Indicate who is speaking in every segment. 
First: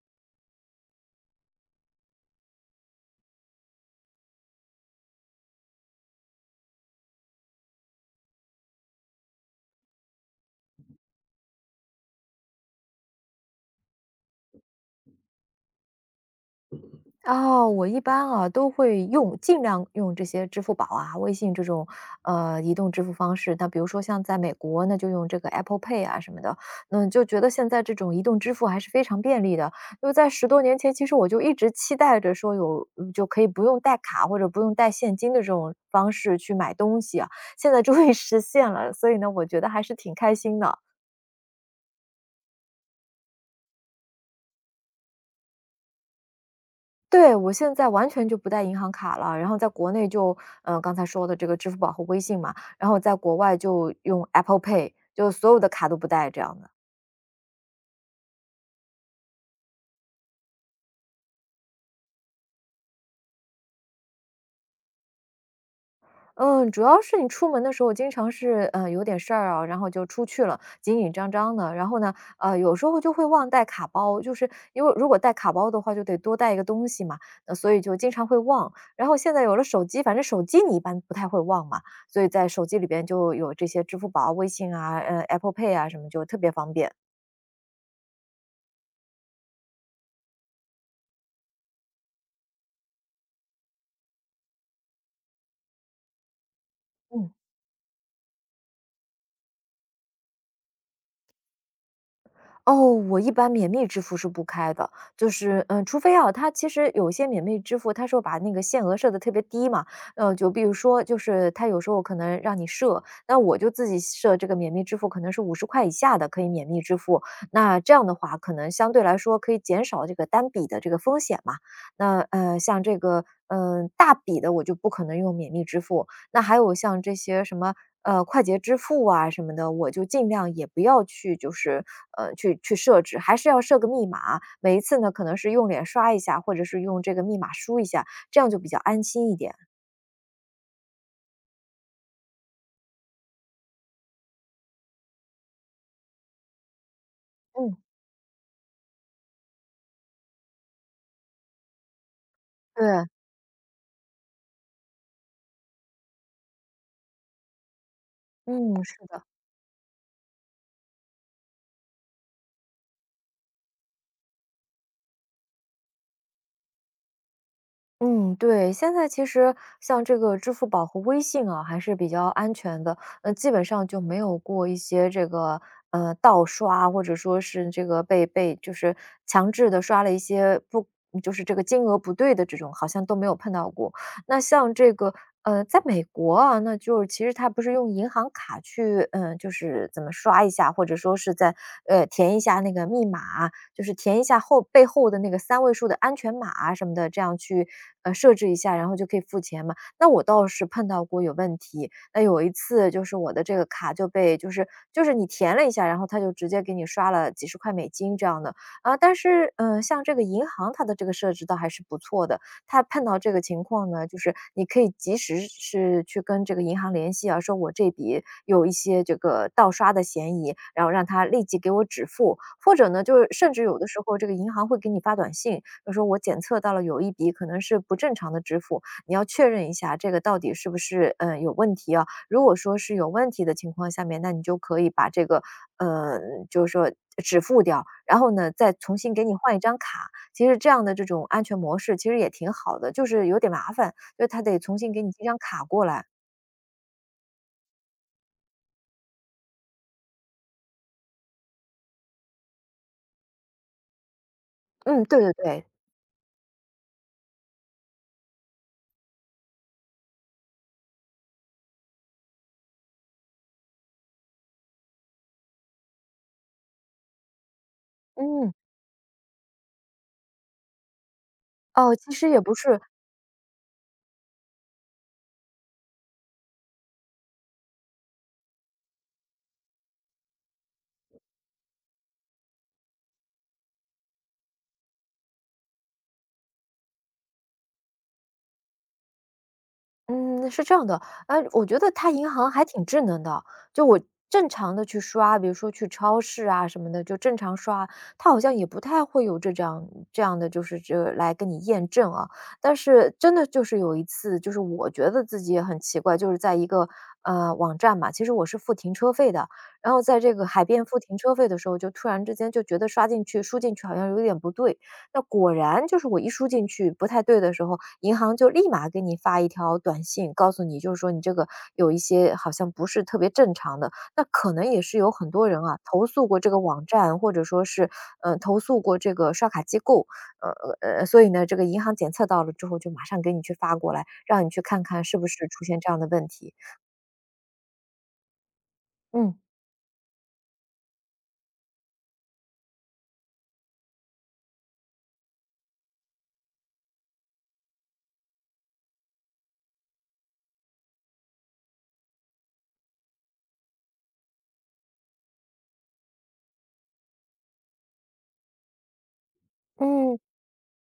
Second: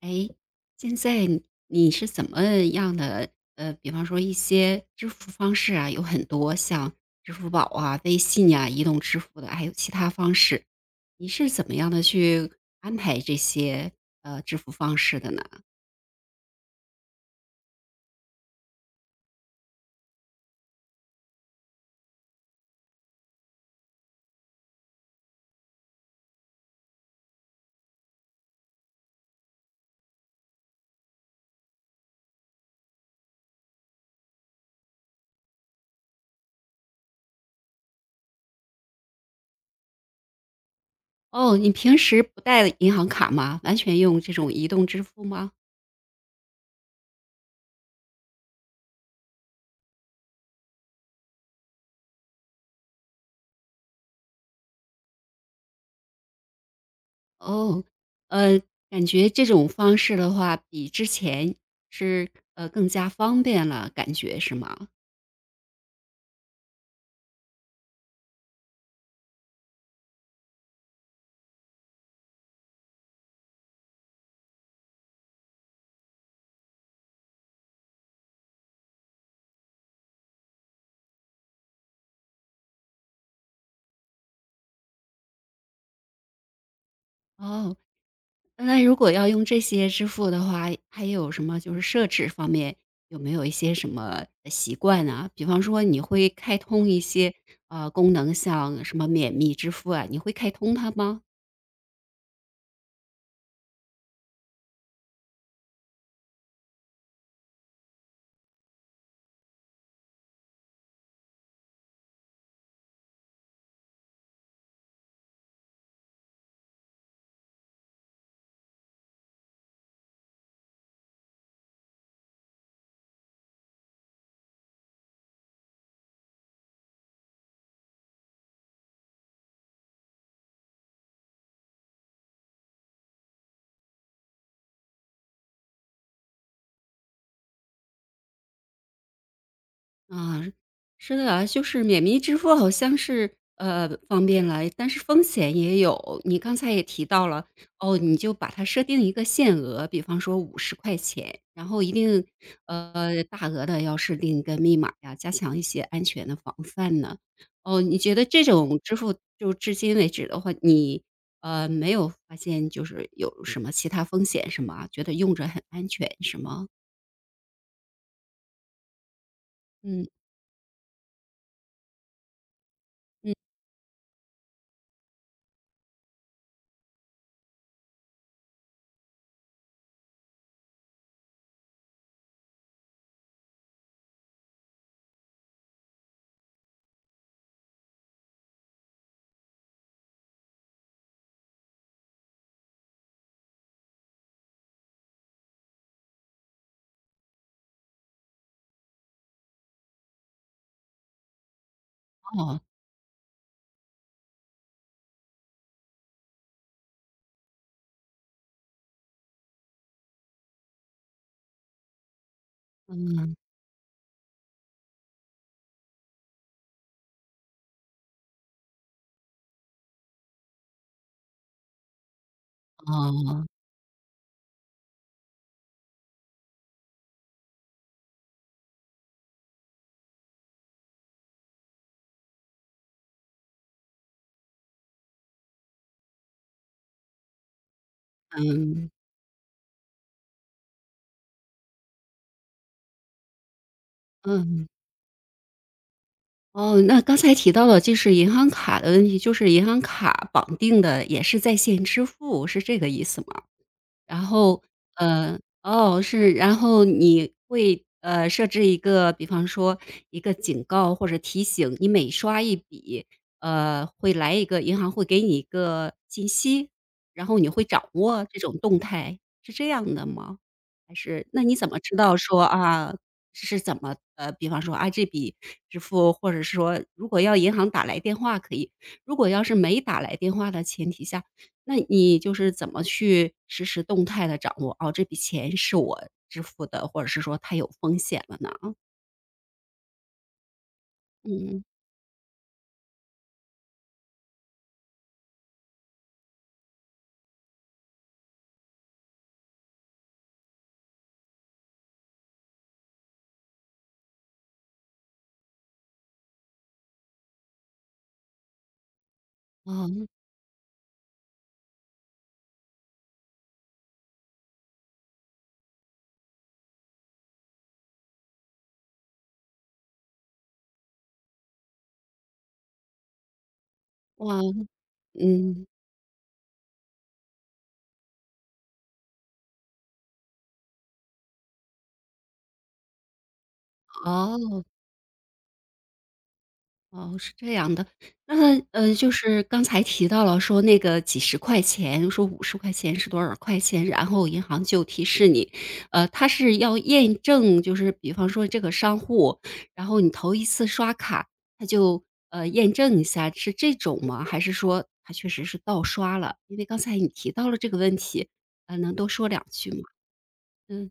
Speaker 1: 哎，现在你是怎么样的？比方说一些支付方式啊，有很多，像支付宝啊、微信呀、移动支付的，还有其他方式。你是怎么样的去安排这些支付方式的呢？
Speaker 2: 哦，我一般啊都会用，尽量用这些支付宝啊、微信这种移动支付方式。那比如说像在美国，那就用这个 Apple Pay 啊什么的。嗯，就觉得现在这种移动支付还是非常便利的。因为在10多年前，其实我就一直期待着说有就可以不用带卡或者不用带现金的这种方式去买东西啊，现在终于实现了，所以呢，我觉得还是挺开心的。
Speaker 1: 哦，你平时不带银行卡吗？完全用这种移动支付吗？
Speaker 2: 对，我现在完全就不带银行卡了，然后在国内就，刚才说的这个支付宝和微信嘛，然后在国外就用 Apple Pay,就所有的卡都不带这样的。
Speaker 1: 哦，呃，感觉这种方式的话，比之前是更加方便了，感觉是吗？
Speaker 2: 嗯，主要是你出门的时候经常是，有点事儿啊，然后就出去了，紧紧张张的。然后呢，有时候就会忘带卡包，就是因为如果带卡包的话，就得多带一个东西嘛，那所以就经常会忘。然后现在有了手机，反正手机你一般不太会忘嘛，所以在手机里边就有这些支付宝啊微信啊、Apple Pay 啊什么，就特别方便。
Speaker 1: 哦，那如果要用这些支付的话，还有什么就是设置方面有没有一些什么习惯啊？比方说你会开通一
Speaker 2: 嗯。
Speaker 1: 些功能，像什么免密支付啊，你会开通它吗？
Speaker 2: 哦，我一般免密支付是不开的，就是除非啊，它其实有一些免密支付，它说把那个限额设的特别低嘛，就比如说，就是它有时候可能让你设，那我就自己设这个免密支付，可能是50块以下的可以免密支付，那这样的话，可能相对来说可以减少这个单笔的这个风险嘛。那像这个大笔的我就不可能用免密支付，那还有像这些什么快捷支付啊什么的，我就尽量也不要去，就是去设置，还是要设个密码。每一次呢，可能是用脸刷一下，或者是用这个密码输一下，这样就比较安心一点。
Speaker 1: 啊，是的啊，就是免密支付好像是方便了，但是风险也有。你刚才也提到了，
Speaker 2: 嗯，
Speaker 1: 哦，你就把它设定一个限额，比方说五十块钱，然后一定
Speaker 2: 对，
Speaker 1: 大额的要设定一个密码呀，加强一些安全的防范呢。哦，你觉得这种
Speaker 2: 嗯，
Speaker 1: 支
Speaker 2: 是
Speaker 1: 付
Speaker 2: 的。
Speaker 1: 就至今为止的话，你没有发现就是有什么其他风险是吗？觉得用着很安全是吗？
Speaker 2: 嗯，对，现在其实像
Speaker 1: 嗯
Speaker 2: 这个支付宝和微信啊，还是比较安全的，
Speaker 1: 嗯
Speaker 2: 基本上就没有过一些这个，盗刷或者说是这个被就是强制的刷了一些不就是这个金额不对的这种，好像都没有碰到过。那像这个，在美国啊，那就是其实它不是用银行卡去，就是怎么刷一下，或者说是在，填一下那个密码，就是填一下后背后的那个3位数的安全码啊什么的，这样去设置一下，然后就可以付钱嘛。那我倒是碰到过有问题，那有一
Speaker 1: 哦
Speaker 2: 次就是我的这个卡就被就是你填了一下，然后他就直接给你刷了几十块美金这样的啊。但是像这个银行它的这个设置倒还是不错的，他碰到这
Speaker 1: 嗯
Speaker 2: 个情况呢，就是你可以及时是去跟这个银行联系啊，说我这笔有一些这个盗刷的嫌疑，然后让他立即给我止付。或者呢，就是
Speaker 1: 哦。
Speaker 2: 甚至有的时候这个银行会给你发短信，就说我检测到了有一笔可能是不正常的支付，你要确认一下这个到底是不是有问题啊？如果说是有问题的情况下面，那你就可以把这个呃就是说止付掉，然后呢再
Speaker 1: 嗯，
Speaker 2: 重新给你换一张卡。其实这样的这种安全模式其实也挺好的，就是有点麻烦，就为他得
Speaker 1: 嗯，
Speaker 2: 重新给你寄张卡过来。
Speaker 1: 哦，那刚才提到了就是银行卡的问题，就是银行卡绑定的也是在线支付，是这个意思吗？然后，
Speaker 2: 嗯，对对对，
Speaker 1: 哦，是，然后你会，设置一个比方说一个警告或者提醒，你每刷一笔，会来一个银行会给你一个信息，然后你会掌握这
Speaker 2: 嗯，
Speaker 1: 种动态，是这样的吗？还是那你怎么
Speaker 2: 哦，
Speaker 1: 知
Speaker 2: 其
Speaker 1: 道
Speaker 2: 实也
Speaker 1: 说，
Speaker 2: 不是
Speaker 1: 啊，是怎么比方说，啊，这笔支付或者是说如果要银行打来电话可以，如果要是没打来电话的前提下，那你就是怎么去实时动态的掌握，哦，这笔钱是我支付的，或者是说它有风险了呢？
Speaker 2: 嗯，是这样的，
Speaker 1: 嗯，
Speaker 2: 我觉得它银行还挺智能的，就我正常的去刷，比如说去超市啊什么的，就正常刷，它好像也不太会有这样的就是这来跟你验证啊。但是真的就是有一次，就是我觉得自己也很奇怪，就是在一个，网站嘛，其实我是付停车费的，然后
Speaker 1: 哦，
Speaker 2: 在这个海边付停车费的时候，就突然之间就觉得刷进去输进去好像有点不对，那果然就是我一输进去不太对的时候，银行就立马给你发一条短信，告诉你就是说你这个有一些好像不是特别正常的，那
Speaker 1: 哇，
Speaker 2: 可能也是有很多人
Speaker 1: 嗯，
Speaker 2: 啊投诉过这个网站，或者说是投诉过这个刷卡机构，呃所以呢，这个银行检测到了之后，就马上给你去发过来，让你去
Speaker 1: 啊。
Speaker 2: 看看是不是出现这样的问题。
Speaker 1: 哦，是这样的。那，就
Speaker 2: 嗯。
Speaker 1: 是刚才提到了说那个几十块钱，说五十块钱是多少块钱，然后银行就提示你，它是要验证，就是比方说这个商户，然后你头一次刷卡，它就，验证一下，是这种吗？还是说它确实是盗刷了？因为刚才你提到了这个问题，能多说两句吗？
Speaker 2: 嗯，
Speaker 1: 嗯，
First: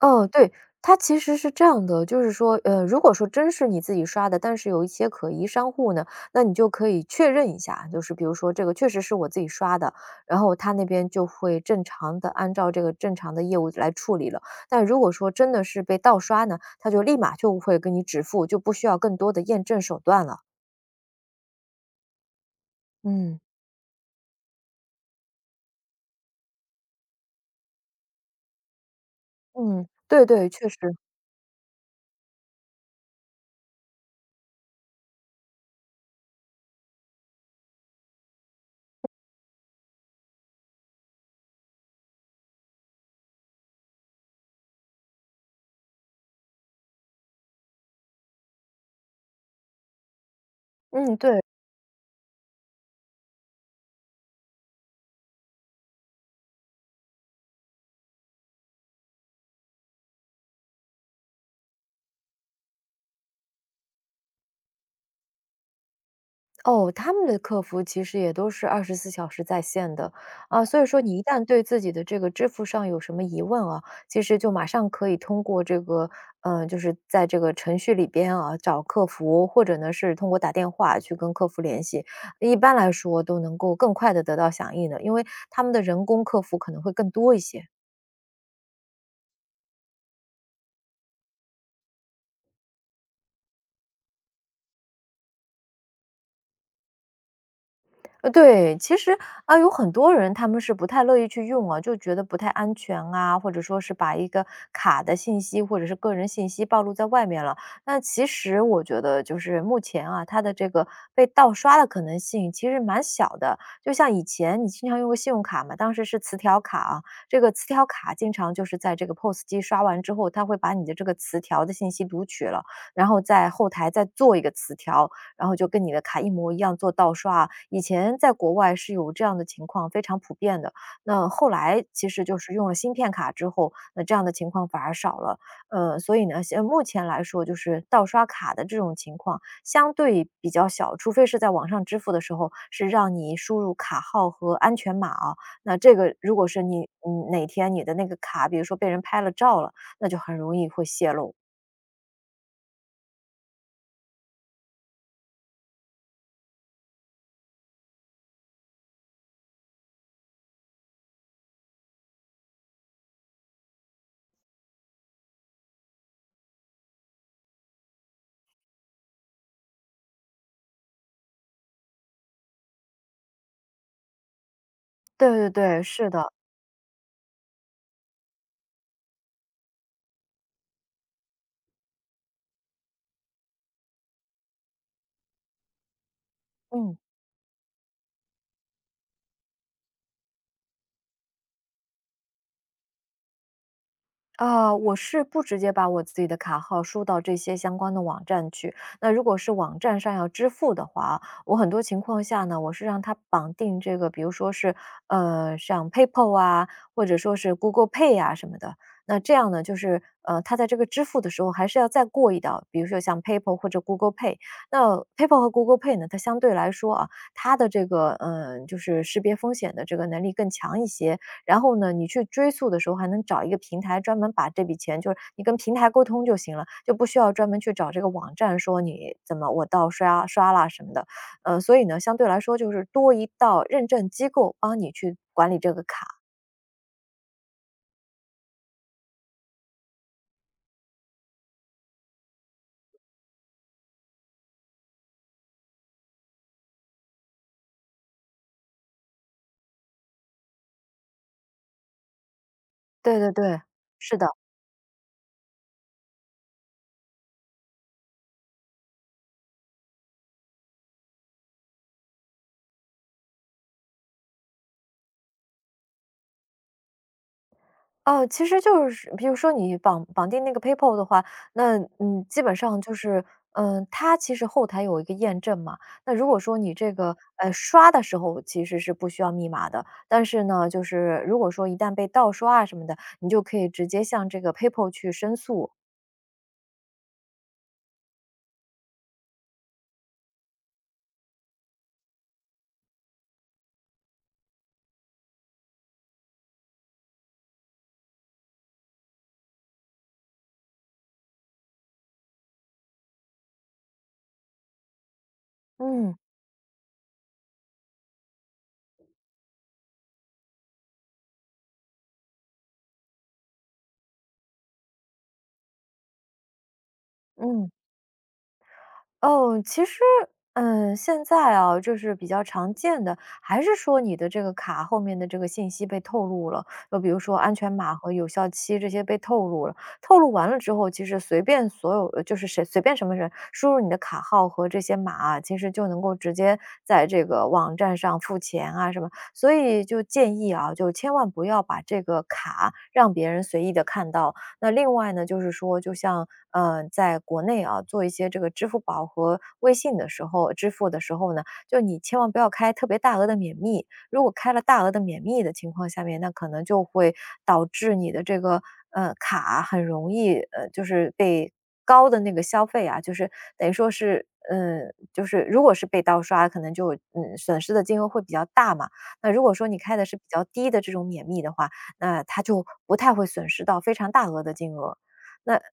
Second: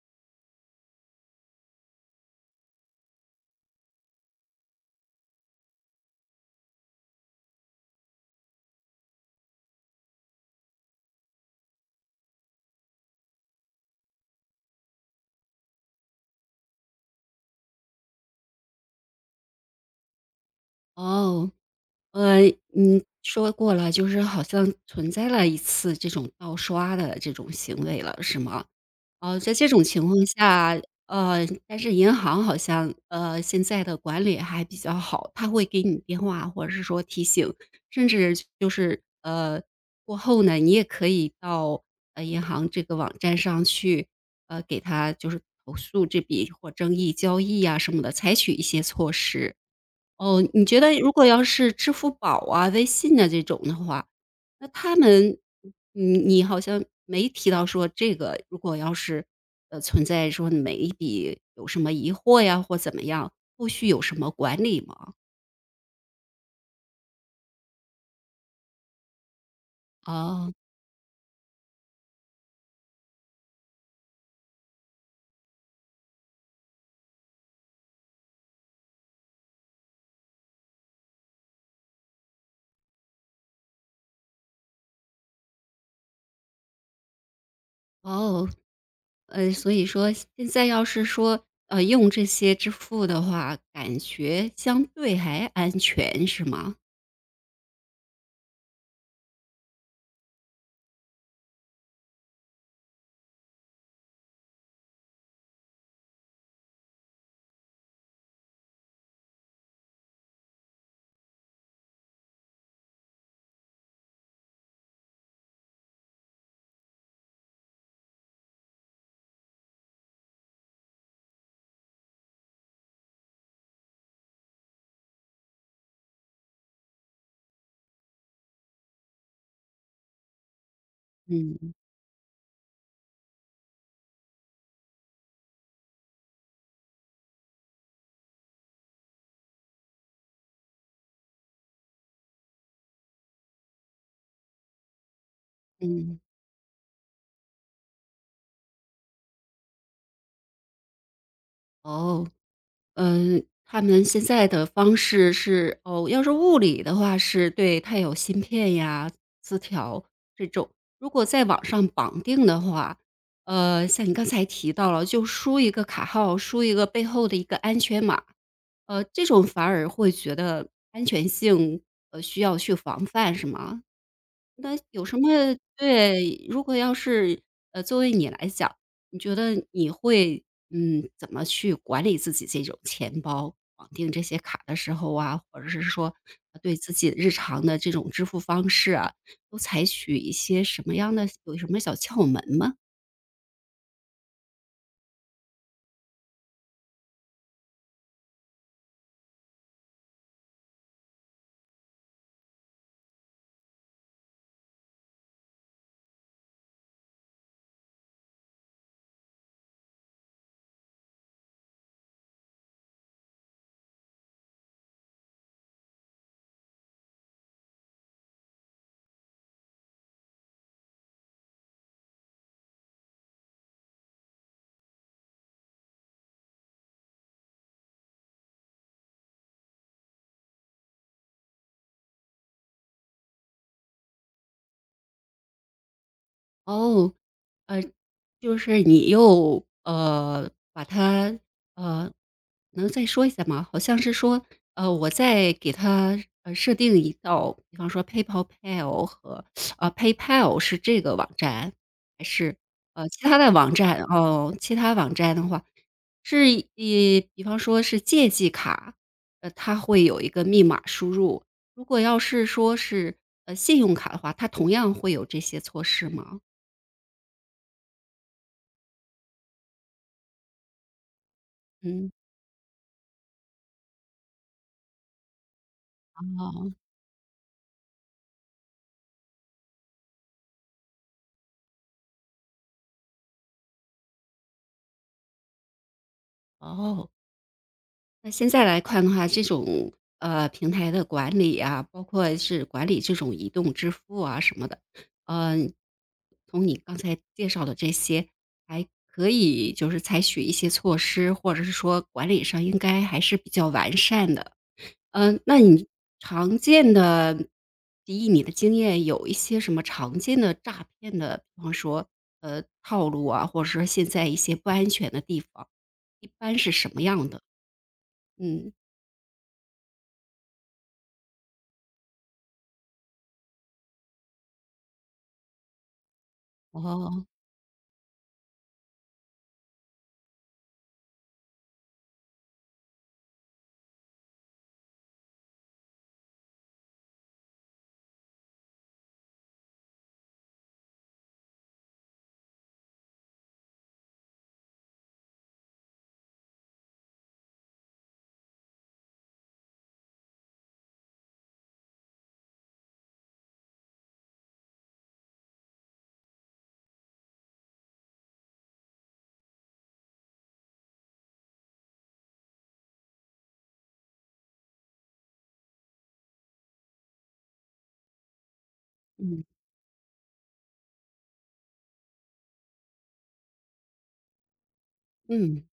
Speaker 2: 哦，对，它其实是这样的，就是说，如果说真是你自己刷的，但是有一些可疑商户呢，那你就可以确认一下，就是比如说这个确实是我自己刷的，然后他那边就会正常的按照这个正常的业务来处理了。但如果说真的是被盗刷呢，他就立马就会给你止付，就不需要更多的验证手段了。
Speaker 1: 哦。呃，你
Speaker 2: 嗯。
Speaker 1: 说过了，就是好像存在了一次这种盗刷的这种行为了，是吗？哦，在这种
Speaker 2: 嗯，
Speaker 1: 情
Speaker 2: 对
Speaker 1: 况
Speaker 2: 对，确实，
Speaker 1: 下，呃，但是银行好像，现在的管理还比较好，他会给你电话或者是说提醒，甚至就是，过后呢，你也可以到，银行这个网站上去，给他就是投诉这笔或争议交易啊什么的，采取一些措施。哦，你觉得如
Speaker 2: 嗯，
Speaker 1: 果
Speaker 2: 对。
Speaker 1: 要是支付宝啊、微信啊这种的话，那他们你好像没提到说这个，如果要是，存在说每一笔有什么疑惑呀或怎么样，后续有什么管理吗？
Speaker 2: 哦，他们的客服其实也都是24小时在线的，
Speaker 1: 哦，
Speaker 2: 啊，所以说你一旦对自己的这个支付上有什么疑问啊，其实就马上可以通过这个，就是在这个程序里边啊，找客服，或者呢是通过打电话去跟客服联系，一般来说都能够更快的得到响应的，因为他们的人工客服可能会更多一些。
Speaker 1: 哦，所以说现在要是说，用这些支付的话，感觉相对还安全是吗？
Speaker 2: 对，其实啊，有很多人他们是不太乐意去用啊，就觉得不太安全啊，或者说是把一个卡的信息或者是个人信息暴露在外面了。那其实我觉得，就是目前啊，它的这个被盗刷的可能性其实蛮小的。就像以前你经常用个信用卡嘛，当时是磁条卡啊，这个磁条卡经常就是在这个 POS 机刷完之后，它会把你的这个磁条的信息读取了，然后在后台再做一个磁条，然后就跟你的卡一模一样做盗刷啊以前在国外是有这样的情况，非常普遍的。那后
Speaker 1: 嗯，
Speaker 2: 来其实就是用了芯片卡之后，那这样的情况反而少了。所以呢，现目前来说就是盗刷卡的这种情况相对比较小，除非是在网上支付的时候是让你输入卡号和安全码啊。那这个
Speaker 1: 嗯，
Speaker 2: 如果是你哪天你的那个卡，比如说被人拍了照了，那就很容易会泄露。
Speaker 1: 哦。嗯，他们现在的方式是哦，要是物理的话是对，它有芯片呀、磁条这种。如果在网上绑定的话，像你刚才提到了，就输一个卡号，输一个背后的一个安全码，这种反而会觉得安全性，需要去防范，是吗？那有什
Speaker 2: 对对
Speaker 1: 么
Speaker 2: 对，是的，
Speaker 1: 对，如果要是，作为你来讲，你觉得你会，怎么去管理自己这种钱包，绑定这些卡的时候啊，或者是说对自
Speaker 2: 嗯。
Speaker 1: 己日常的这种支付方式啊，都采取一些什么样的有什么小窍门吗？
Speaker 2: 啊，我是不直接把我自己的卡号输到这些相关的网站去。那如果是网站上要支付的话啊我很多情况下呢，我是让它绑定这个，比如说是像 PayPal 啊，或者说是 Google Pay 啊什么的。那这样呢，就是它在这个支付的时候还是要再过一道，比如说像 PayPal 或者 Google Pay。那 PayPal 和 Google Pay 呢，它相对来说啊，它的这个就是识别风险的这个能力更强一些。然后呢，你去追溯的时候还能找一个平台专门把这笔钱就是你跟平台沟通就行了，就不需要专门去找这个网站说你怎么我到刷刷啦什么的。所以呢，相对来说就是多一道认证机构帮你去管理这个卡。
Speaker 1: 哦，呃，就是你又把它呃，能再说一下吗？好像是说，我再给它设定一道，比方说 PayPal Pal 和啊 PayPal 是这个网站，还是
Speaker 2: 对
Speaker 1: 其
Speaker 2: 对
Speaker 1: 他的
Speaker 2: 对，
Speaker 1: 网站？
Speaker 2: 是的。
Speaker 1: 哦，其他网站的话是以比方说是借记卡，它会有一个密码输入。如果要是说是信用卡的话，它同样会有这些措施吗？
Speaker 2: 哦，其实就是比如说你绑定那个 PayPal 的话，那
Speaker 1: 嗯，
Speaker 2: 嗯，基本上就是，嗯，它其实后台有一个验证嘛。那如果说你
Speaker 1: 哦，
Speaker 2: 这个刷的时候其实是不需要密码的，但是呢，就是如果说一旦被盗刷啊什么的，你就可以直接向这个 PayPal 去申诉。
Speaker 1: 哦，那现在来看的话，这种平台的管理啊，包括是管理这种移动支付啊什么的，嗯、从你刚才介绍的这些，还可以就是采取一些措施，或者是说管理上应该还是比较完善的。嗯，那你
Speaker 2: 嗯
Speaker 1: 常见的以你的经验有一些什么常见的诈骗的，比方说，套路啊，或者说现在一些不安全的地方，一般是什么样的？
Speaker 2: 嗯。
Speaker 1: 嗯，
Speaker 2: 哦，其实，嗯，现在啊，就是比较常见的，还是说你的这个卡后面的这个信息被透露了，就比如
Speaker 1: 哦，
Speaker 2: 说安全码和有效期这些被透露了，透露完了之后，其实随便所有就是谁随便什么人输入你的卡号和这些码啊，其实就能够直接在这个网站上付钱啊什么，所以就建议啊，就千万不要把这个卡让别人随意的看到了。那另外呢，就是说，就像在国内啊，做一些这个支付宝和微信的时候，支付的时候呢，就你千万不要开特别大额的免密。如果开了大额的免密的情况下面，那可能就会导致你的这个卡很容易就是被高的那个消费啊，就是等于说是。嗯，就是如果是被盗刷，可能就嗯损失的金额会比较大嘛。那如
Speaker 1: 嗯，
Speaker 2: 果说你开的是比较低的这种免密的话，那他就不太会损失到非常大额的金额，
Speaker 1: 嗯，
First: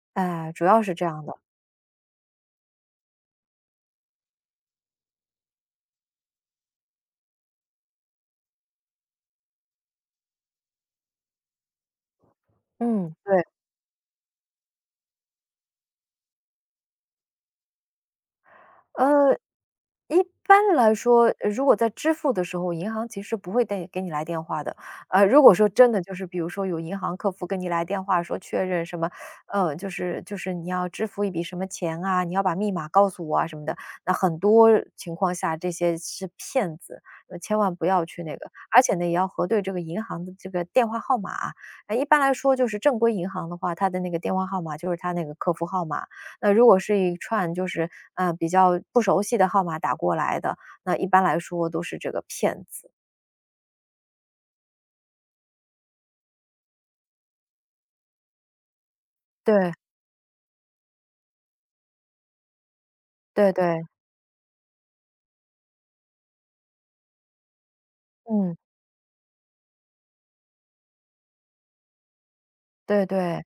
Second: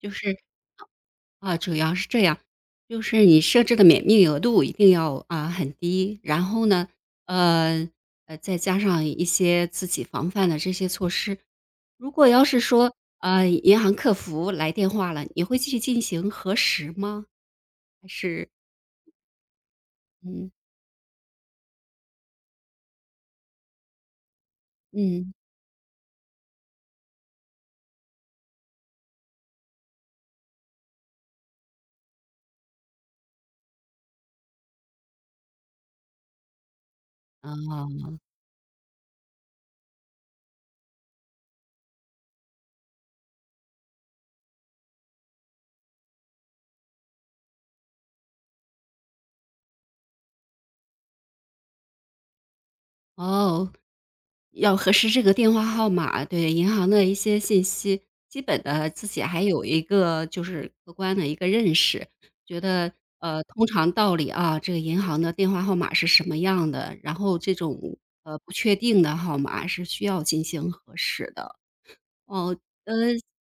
Speaker 1: 就是
Speaker 2: 哎，主要是这样的。
Speaker 1: 啊，主要是这样，就是你设置的免密额度一定要啊很低，然后呢，呃再加上一些自己防范的这些措施。如果要是说
Speaker 2: 嗯，对。
Speaker 1: 银行客服来电话了，你会去进行核实吗？还是
Speaker 2: 呃，一
Speaker 1: 嗯
Speaker 2: 般来说，如果在支付的时候，银行其实不会带给你来电话的。
Speaker 1: 嗯
Speaker 2: 如果说真的就是比如说有银行客服跟你来电话说确认什么，就是你要支付一笔什么钱啊，你要把密码告诉我啊什么的，那很多情况下这些是骗子，千万不要
Speaker 1: 啊？
Speaker 2: 去那个。而且呢，也要核对这个银行的这个电话号码啊。一般来说就是正规银行的话，它的那个电话号码就是它那个客服号码。那如果是一串就是，比较不熟悉的号码打过来的，那一般来说都是这个骗子。
Speaker 1: 哦，要核实这个电话号码，对，银行的一些信息，基本的自己还有
Speaker 2: 对，
Speaker 1: 一个就是客观的一个认识，觉得，
Speaker 2: 对
Speaker 1: 通
Speaker 2: 对，
Speaker 1: 常道理啊，这个银行的电话号码是什么样的，然后这种，不
Speaker 2: 嗯，
Speaker 1: 确定的号码是需要进行核实的。哦，呃
Speaker 2: 对对，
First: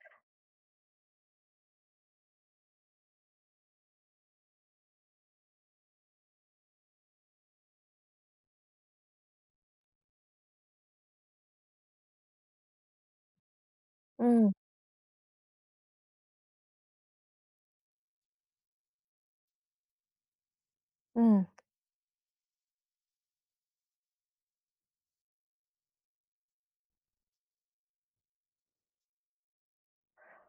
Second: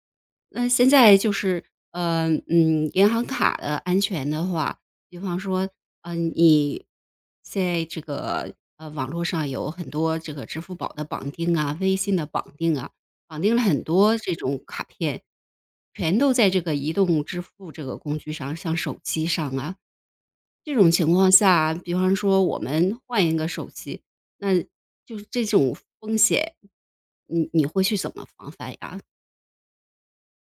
Speaker 1: 那现在就是，银行卡的安全的话，比方说，你在这个网络上有很多这个支付宝的绑定啊，微信的绑定啊，绑定了很多这
Speaker 2: 嗯，
Speaker 1: 种卡片，全都在这个移动支付这个工具上，像手机上啊。这种情况
Speaker 2: 嗯。
Speaker 1: 下，比方说我们换一个手机，那就是这种风险，你会去怎么防范呀？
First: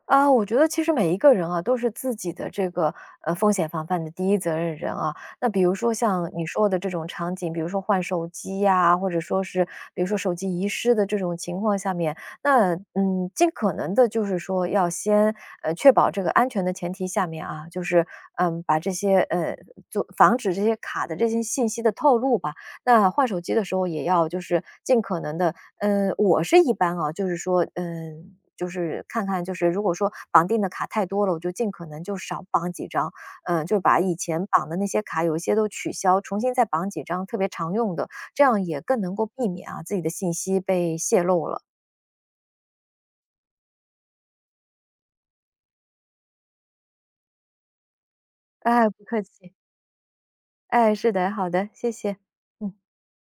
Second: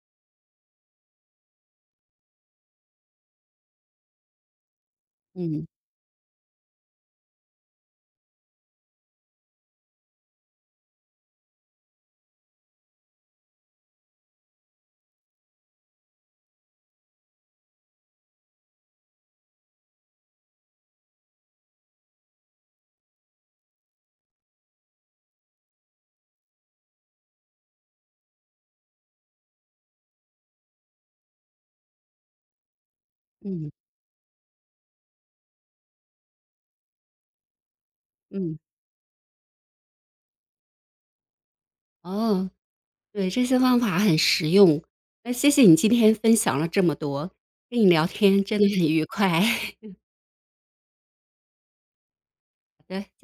Speaker 2: 啊，我觉得其实每一个人啊，都是自己的这个风险防范的第一责任人啊。那比
Speaker 1: 嗯
Speaker 2: 如说像你说的这种场景，比如说换手机呀、或者说是比如说手机遗失的这种情况下面，那嗯，尽可能的就是说要先确保这个安全的前提下面啊，就是嗯把这些做防止这些卡的这些信息的透露吧。那换手机的时候也要就是尽可能的，嗯，我是一般啊，就是说，嗯，就是看看就是如果说绑定的卡太多了，我就尽可能就少绑几张，嗯，
Speaker 1: 嗯
Speaker 2: 就把以前绑的那些卡有一些都取消，重新再绑几张特别常用的，这
Speaker 1: 嗯。
Speaker 2: 样也更能够避免啊，自己的信息被泄露了。
Speaker 1: 哦，对，这些方法很实用。那谢谢你今天分享了这么多，跟你聊天真的很
Speaker 2: 哎，不
Speaker 1: 愉
Speaker 2: 客
Speaker 1: 快。
Speaker 2: 气。哎，是的，好的，谢谢。嗯。
Speaker 1: 好的。